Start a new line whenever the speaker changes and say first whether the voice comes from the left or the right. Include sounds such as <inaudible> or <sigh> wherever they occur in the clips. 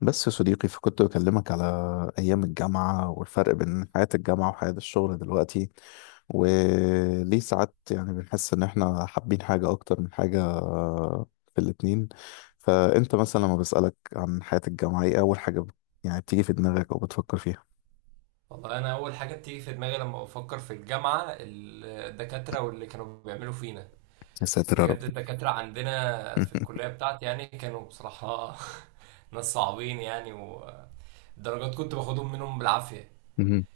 left: بس يا صديقي فكنت بكلمك على أيام الجامعة والفرق بين حياة الجامعة وحياة الشغل دلوقتي، وليه ساعات يعني بنحس إن إحنا حابين حاجة أكتر من حاجة في الاتنين. فأنت مثلا لما بسألك عن حياة الجامعة، إيه أول حاجة يعني بتيجي في دماغك أو بتفكر فيها؟
right: والله انا اول حاجه بتيجي في دماغي لما بفكر في الجامعه الدكاتره واللي كانوا بيعملوا فينا.
left: يا ساتر يا رب.
right: بجد الدكاتره عندنا في
left: <laughs>
right: الكليه بتاعتي يعني كانوا بصراحه <laughs> ناس صعبين يعني، والدرجات كنت باخدهم منهم بالعافيه.
left: مهم.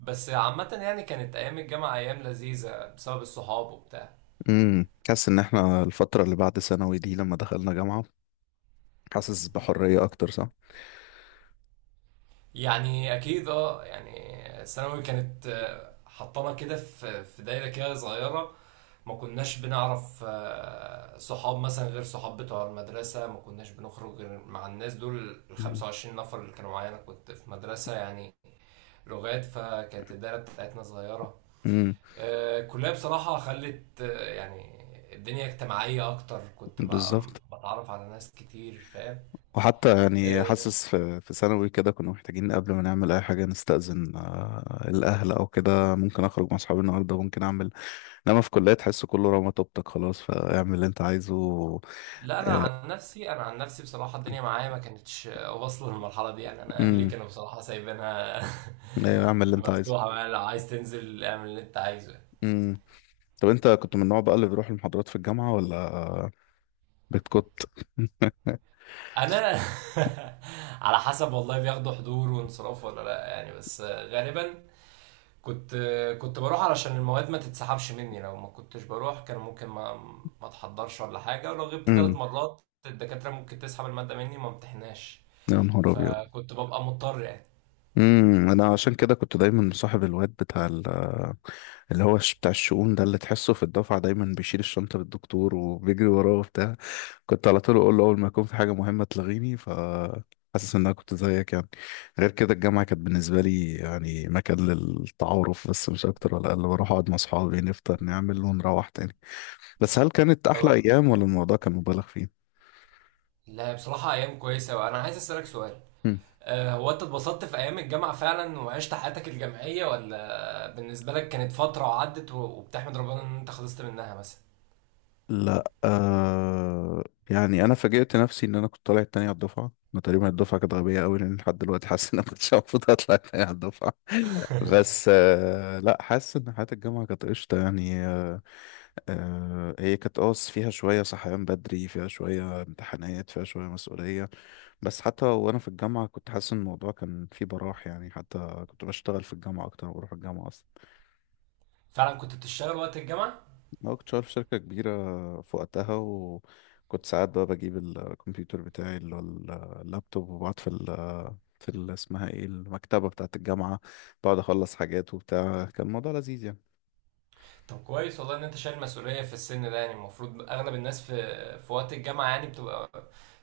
right: بس عامه يعني كانت ايام الجامعه ايام لذيذه بسبب الصحاب وبتاع.
left: مم. حاسس إن إحنا الفترة اللي بعد ثانوي دي لما دخلنا جامعة حاسس بحرية أكتر، صح؟
right: يعني اكيد يعني ثانوي كانت، حطانا كده في دايره كده صغيره. ما كناش بنعرف صحاب مثلا غير صحاب بتوع المدرسة، ما كناش بنخرج غير مع الناس دول. ال
left: مم.
right: 25 نفر اللي كانوا معايا، أنا كنت في مدرسة يعني لغات، فكانت الدايرة بتاعتنا صغيرة.
left: مم.
right: الكلية بصراحة خلت، يعني الدنيا اجتماعية أكتر.
left: بالظبط.
right: بتعرف على ناس كتير، فاهم؟
left: وحتى يعني
right: آه،
left: حاسس في ثانوي كده كنا محتاجين قبل ما نعمل اي حاجه نستأذن، الاهل او كده، ممكن اخرج مع اصحابي النهارده، ممكن اعمل. انما في كليه تحس كله رمى طوبتك خلاص فاعمل اللي انت عايزه.
right: لا،
left: آه.
right: أنا عن نفسي بصراحة الدنيا معايا ما كانتش واصلة للمرحلة دي. يعني أنا أهلي
left: امم.
right: كانوا بصراحة سايبينها
left: ايوه اعمل اللي
right: <laughs>
left: انت
right: مفتوحة
left: عايزه.
right: بقى، لو عايز تنزل اعمل اللي أنت عايزه.
left: امم. طب انت كنت من النوع بقى اللي بيروح المحاضرات في الجامعه ولا بتكت؟
right: انا <laughs> على حسب والله، بياخدوا حضور وانصراف ولا لا يعني، بس غالبا كنت كنت بروح علشان المواد ما تتسحبش مني. لو ما كنتش بروح كان ممكن ما اتحضرش ولا حاجه، ولو غبت ثلاث
left: امم.
right: مرات الدكاتره ممكن تسحب الماده مني، ما امتحناش.
left: يا نهار ابيض.
right: فكنت ببقى مضطر يعني.
left: امم. انا عشان كده كنت دايما مصاحب الواد بتاع اللي هو بتاع الشؤون ده، اللي تحسه في الدفعة دايما بيشيل الشنطة للدكتور وبيجري وراه وبتاع. كنت على طول أقول له أول ما يكون في حاجة مهمة تلغيني، حاسس إن أنا كنت زيك يعني. غير كده الجامعة كانت بالنسبة لي يعني مكان للتعارف بس، مش أكتر ولا أقل. بروح أقعد مع أصحابي نفطر نعمل ونروح تاني. بس هل كانت أحلى
right: طبعا.
left: أيام ولا الموضوع كان مبالغ فيه؟
right: لا بصراحه ايام كويسه، وانا عايز اسالك سؤال، هو انت اتبسطت في ايام الجامعه فعلا وعشت حياتك الجامعيه، ولا بالنسبه لك كانت فتره وعدت و- وبتحمد ربنا ان انت خلصت منها مثلا؟
left: لا. يعني انا فاجئت نفسي ان انا كنت طالع التاني على الدفعه. انا تقريبا الدفعه كانت غبيه قوي لان لحد دلوقتي حاسس ان انا كنتش المفروض اطلع التاني على الدفعه. <laughs> بس لا، حاسس ان حياه الجامعه كانت قشطه يعني. هي كانت، فيها شويه صحيان بدري، فيها شويه امتحانات، فيها شويه مسؤوليه. بس حتى وانا في الجامعه كنت حاسس ان الموضوع كان فيه براح يعني، حتى كنت بشتغل في الجامعه اكتر ما بروح الجامعه.
right: فعلا كنت بتشتغل وقت الجامعة؟
left: أنا كنت شغال في شركة كبيرة في وقتها، وكنت ساعات بقى بجيب الكمبيوتر بتاعي اللي هو اللابتوب، وبقعد في اسمها ايه، المكتبة بتاعة الجامعة. بقعد أخلص حاجات وبتاع. كان الموضوع لذيذ يعني.
right: طب كويس والله ان انت شايل مسؤولية في السن ده، يعني المفروض اغلب الناس في وقت الجامعة يعني بتبقى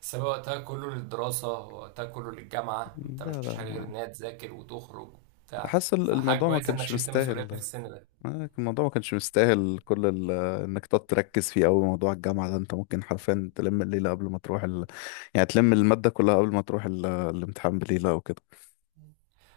right: سابقة وقتها كله للدراسة، وقتها كله للجامعة، ما
left: لا
right: بتعملش
left: لا.
right: حاجة غير
left: ما
right: انها تذاكر وتخرج وبتاع،
left: حاسس
right: فحاجة
left: الموضوع ما
right: كويسة انك
left: كانش
right: شلت مسؤولية
left: مستاهل
right: في
left: ده.
right: السن ده.
left: الموضوع ما كانش مستاهل كل انك تقعد تركز فيه أوي. موضوع الجامعة ده انت ممكن حرفيا تلم الليلة قبل ما تروح يعني تلم المادة كلها قبل ما تروح الامتحان، بليلة أو كده.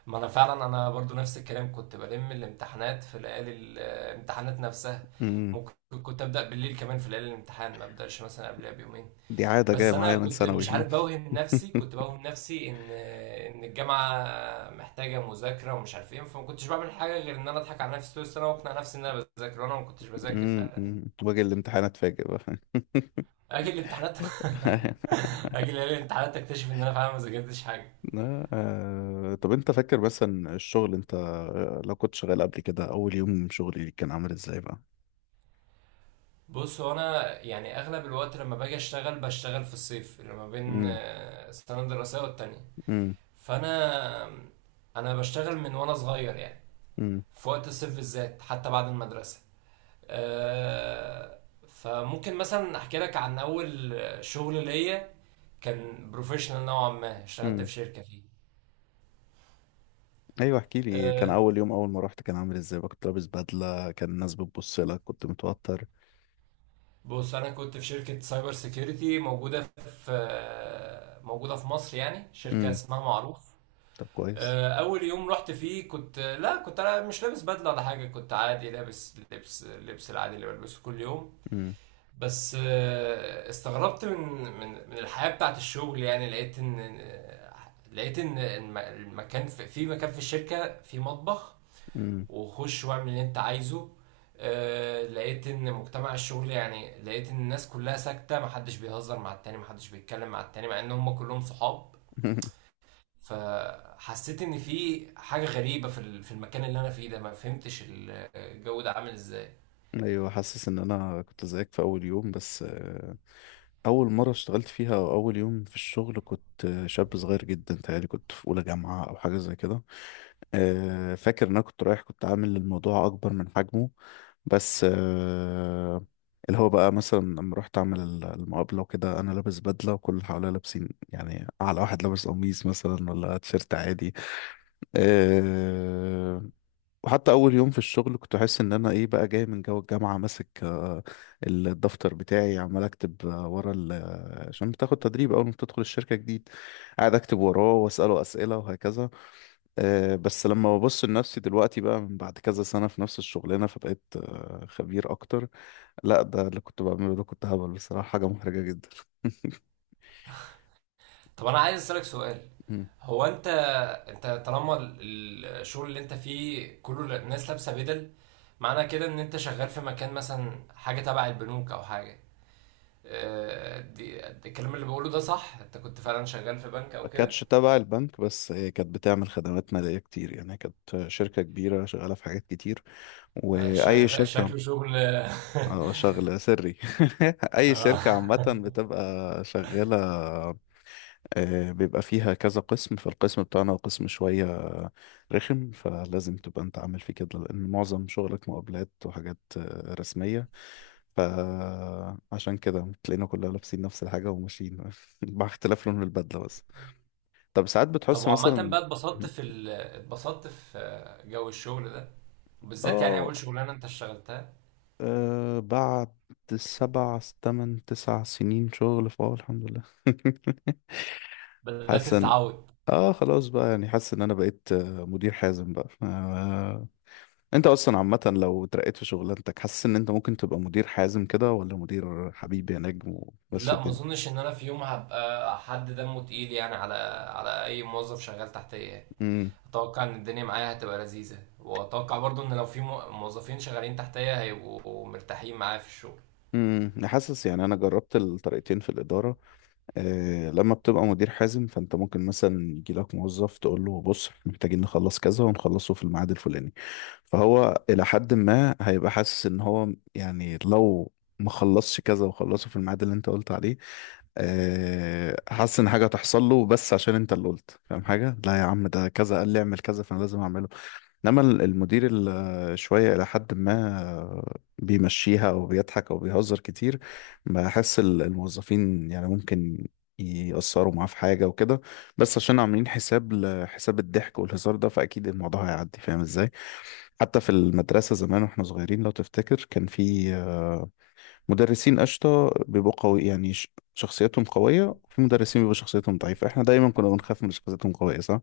right: ما انا فعلا، انا برضو نفس الكلام، كنت بلم الامتحانات في ليالي الامتحانات نفسها.
left: مم.
right: ممكن كنت ابدأ بالليل كمان في ليالي الامتحان، ما ابدأش مثلا قبلها بيومين.
left: دي عادة جاية
right: بس انا
left: معايا من
right: كنت
left: ثانوي
right: مش
left: فاهم.
right: عارف، بوهم نفسي،
left: <laughs>
right: كنت بوهم نفسي ان الجامعه محتاجه مذاكره ومش عارف ايه، فما كنتش بعمل حاجه غير ان انا اضحك على نفسي طول السنه واقنع نفسي ان انا بذاكر وانا ما كنتش بذاكر
left: امم.
right: فعلا.
left: أمم. واجي الامتحان اتفاجئ بقى.
right: اجي الامتحانات،
left: <laughs>
right: <laughs> اجي ليالي الامتحانات اكتشف ان انا فعلا ما ذاكرتش حاجه.
left: لا. طب انت فاكر مثلا الشغل، انت لو كنت شغال قبل كده، اول يوم شغلي كان عامل ازاي بقى؟
right: بص هو انا يعني اغلب الوقت لما باجي اشتغل بشتغل في الصيف اللي ما بين
left: امم.
right: سنه دراسيه والتانيه.
left: امم.
right: فانا بشتغل من وانا صغير يعني،
left: امم.
right: في وقت الصيف بالذات حتى بعد المدرسه. آه، فممكن مثلا احكي لك عن اول شغل ليا، كان بروفيشنال نوعا ما، اشتغلت
left: أمم.
right: في شركه فيه.
left: ايوه احكي لي، كان
right: آه،
left: اول يوم اول ما رحت كان عامل ازاي بقى، كنت لابس بدلة، كان الناس بتبص لك، كنت متوتر؟
right: بص انا كنت في شركه سايبر سيكيورتي موجوده في مصر يعني، شركه
left: امم.
right: اسمها معروف.
left: طب كويس.
right: اول يوم رحت فيه، لا، كنت انا مش لابس بدله ولا حاجه، كنت عادي لابس لبس العادي اللي بلبسه كل يوم.
left: امم.
right: بس استغربت من الحياة بتاعت الشغل يعني. لقيت ان المكان في مكان في الشركة، في مطبخ،
left: امم.
right: وخش واعمل اللي انت عايزه. لقيت ان مجتمع الشغل، يعني لقيت ان الناس كلها ساكتة، محدش بيهزر مع التاني، محدش بيتكلم مع التاني، مع ان هم كلهم صحاب.
left: <laughs>
right: فحسيت ان في حاجة غريبة في المكان اللي انا فيه ده، ما فهمتش الجو ده عامل ازاي.
left: ايوه حاسس ان انا كنت زيك في اول يوم، بس اول مره اشتغلت فيها او اول يوم في الشغل كنت شاب صغير جدا، تهيألي كنت في اولى جامعه او حاجه زي كده. فاكر ان انا كنت رايح كنت عامل الموضوع اكبر من حجمه. بس اللي هو بقى مثلا لما رحت اعمل المقابله وكده، انا لابس بدله وكل اللي حواليا لابسين يعني، اعلى واحد لابس قميص مثلا ولا تيشيرت عادي. آه، وحتى اول يوم في الشغل كنت احس ان انا ايه بقى، جاي من جو الجامعه ماسك الدفتر بتاعي عمال اكتب ورا عشان بتاخد تدريب اول ما بتدخل الشركه جديد. قاعد اكتب وراه واساله اسئله وهكذا. بس لما ببص لنفسي دلوقتي بقى من بعد كذا سنه في نفس الشغلانه فبقيت خبير اكتر. لا، ده اللي كنت بعمله ده كنت هبل بصراحه، حاجه محرجه جدا.
right: طب انا عايز اسألك سؤال،
left: <laughs>
right: هو انت طالما الشغل اللي انت فيه كل الناس لابسه بدل، معنى كده ان انت شغال في مكان مثلا حاجه تبع البنوك او حاجه. دي الكلام اللي بقوله ده صح؟ انت كنت فعلا شغال في بنك
left: ما
right: او كده؟
left: كانتش تبع البنك، بس هي كانت بتعمل خدمات مالية كتير يعني، كانت شركة كبيرة شغالة في حاجات كتير. وأي شركة
right: شكله شغل. <laughs>
left: اه شغلة سري. <laughs> أي
right: آه.
left: شركة عامة بتبقى شغالة، بيبقى فيها كذا قسم. فالقسم بتاعنا قسم شوية رخم، فلازم تبقى أنت عامل فيه كده لأن معظم شغلك مقابلات وحاجات رسمية. فعشان كده تلاقينا كلنا لابسين نفس الحاجة وماشيين <laughs> مع اختلاف لون البدلة. طب ساعات
right: طب
left: بتحس
right: وعامة
left: مثلا،
right: بقى، اتبسطت في جو الشغل ده بالذات، يعني
left: اه
right: اول شغلانة انت اشتغلتها،
left: بعد 7 8 9 سنين شغل، فاه الحمد لله. <laughs>
right: بدأت
left: حاسس ان،
right: تتعود؟
left: اه خلاص بقى يعني حاسس ان انا بقيت مدير حازم بقى. انت اصلا عامة لو اترقيت في شغلانتك حاسس ان انت ممكن تبقى مدير حازم كده، ولا مدير حبيبي يا نجم، ومشي
right: لا، ما
left: الدنيا.
right: اظنش ان انا في يوم هبقى حد دمه تقيل، يعني على اي موظف شغال تحتيه يعني.
left: امم.
right: اتوقع ان الدنيا معايا هتبقى لذيذة، واتوقع برضو ان لو في موظفين شغالين تحتيا هيبقوا مرتاحين معايا في الشغل.
left: امم. أنا حاسس يعني انا جربت الطريقتين في الادارة. لما بتبقى مدير حازم فانت ممكن مثلا يجي لك موظف تقول له بص إحنا محتاجين نخلص كذا ونخلصه في الميعاد الفلاني. فهو الى حد ما هيبقى حاسس ان هو، يعني لو ما خلصش كذا وخلصه في الميعاد اللي انت قلت عليه، حاسس ان حاجه هتحصل له، بس عشان انت اللي قلت، فاهم حاجه؟ لا يا عم، ده كذا قال لي اعمل كذا فانا لازم اعمله. انما المدير اللي شويه الى حد ما بيمشيها او بيضحك او بيهزر كتير، بحس الموظفين يعني ممكن يأثروا معاه في حاجه وكده، بس عشان عاملين حساب لحساب الضحك والهزار ده فاكيد الموضوع هيعدي، فاهم ازاي؟ حتى في المدرسه زمان واحنا صغيرين لو تفتكر كان في مدرسين قشطه بيبقوا قوي يعني، شخصيتهم قويه، وفي مدرسين بيبقوا شخصيتهم ضعيفه. احنا دايما كنا بنخاف من شخصيتهم قويه، صح؟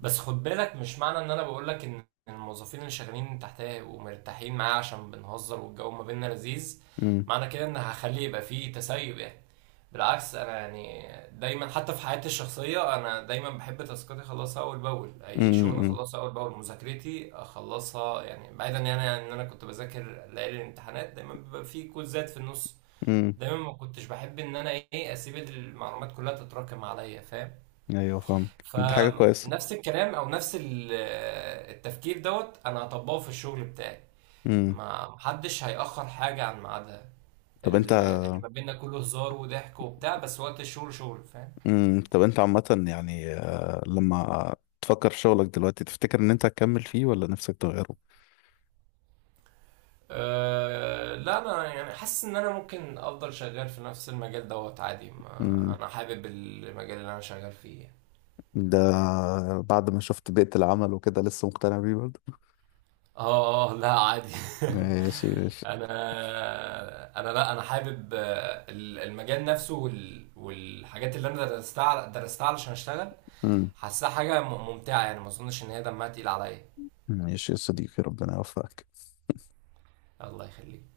right: بس خد بالك، مش معنى ان انا بقول لك ان الموظفين اللي شغالين تحتيا هيبقوا مرتاحين معايا عشان بنهزر والجو ما بيننا لذيذ،
left: امم.
right: معنى كده ان هخلي يبقى فيه تسيب يعني. بالعكس انا يعني، دايما حتى في حياتي الشخصيه انا دايما بحب تاسكاتي اخلصها اول باول، اي شغل اخلصها اول باول، مذاكرتي اخلصها، يعني بعيدا يعني عن ان انا كنت بذاكر ليالي الامتحانات دايما بيبقى فيه كوزات في النص.
left: امم.
right: دايما ما كنتش بحب ان انا ايه اسيب المعلومات كلها تتراكم عليا، فاهم؟
left: ايوه فاهمك، دي حاجة كويسة.
right: فنفس الكلام او نفس التفكير دوت انا هطبقه في الشغل بتاعي،
left: امم
right: ما محدش هيأخر حاجة عن ميعادها.
left: طب انت
right: اللي ما بيننا كله هزار وضحك وبتاع، بس وقت الشغل شغل، فاهم؟
left: طب انت عامة يعني، لما تفكر في شغلك دلوقتي تفتكر ان انت هتكمل فيه ولا نفسك تغيره؟
right: أه لا، انا يعني حاسس ان انا ممكن افضل شغال في نفس المجال دوت عادي، ما
left: امم
right: انا حابب المجال اللي انا شغال فيه.
left: ده بعد ما شفت بيئة العمل وكده لسه مقتنع بيه برضه؟
right: اه اه، لا عادي. <laughs>
left: ماشي ماشي.
right: انا لا، انا حابب المجال نفسه، والحاجات اللي انا درستها درستها علشان اشتغل.
left: امم
right: حاسها حاجه ممتعه، يعني ما اظنش ان هي دمها تقيل عليا.
left: ماشي يا صديقي ربنا يوفقك.
right: الله يخليك.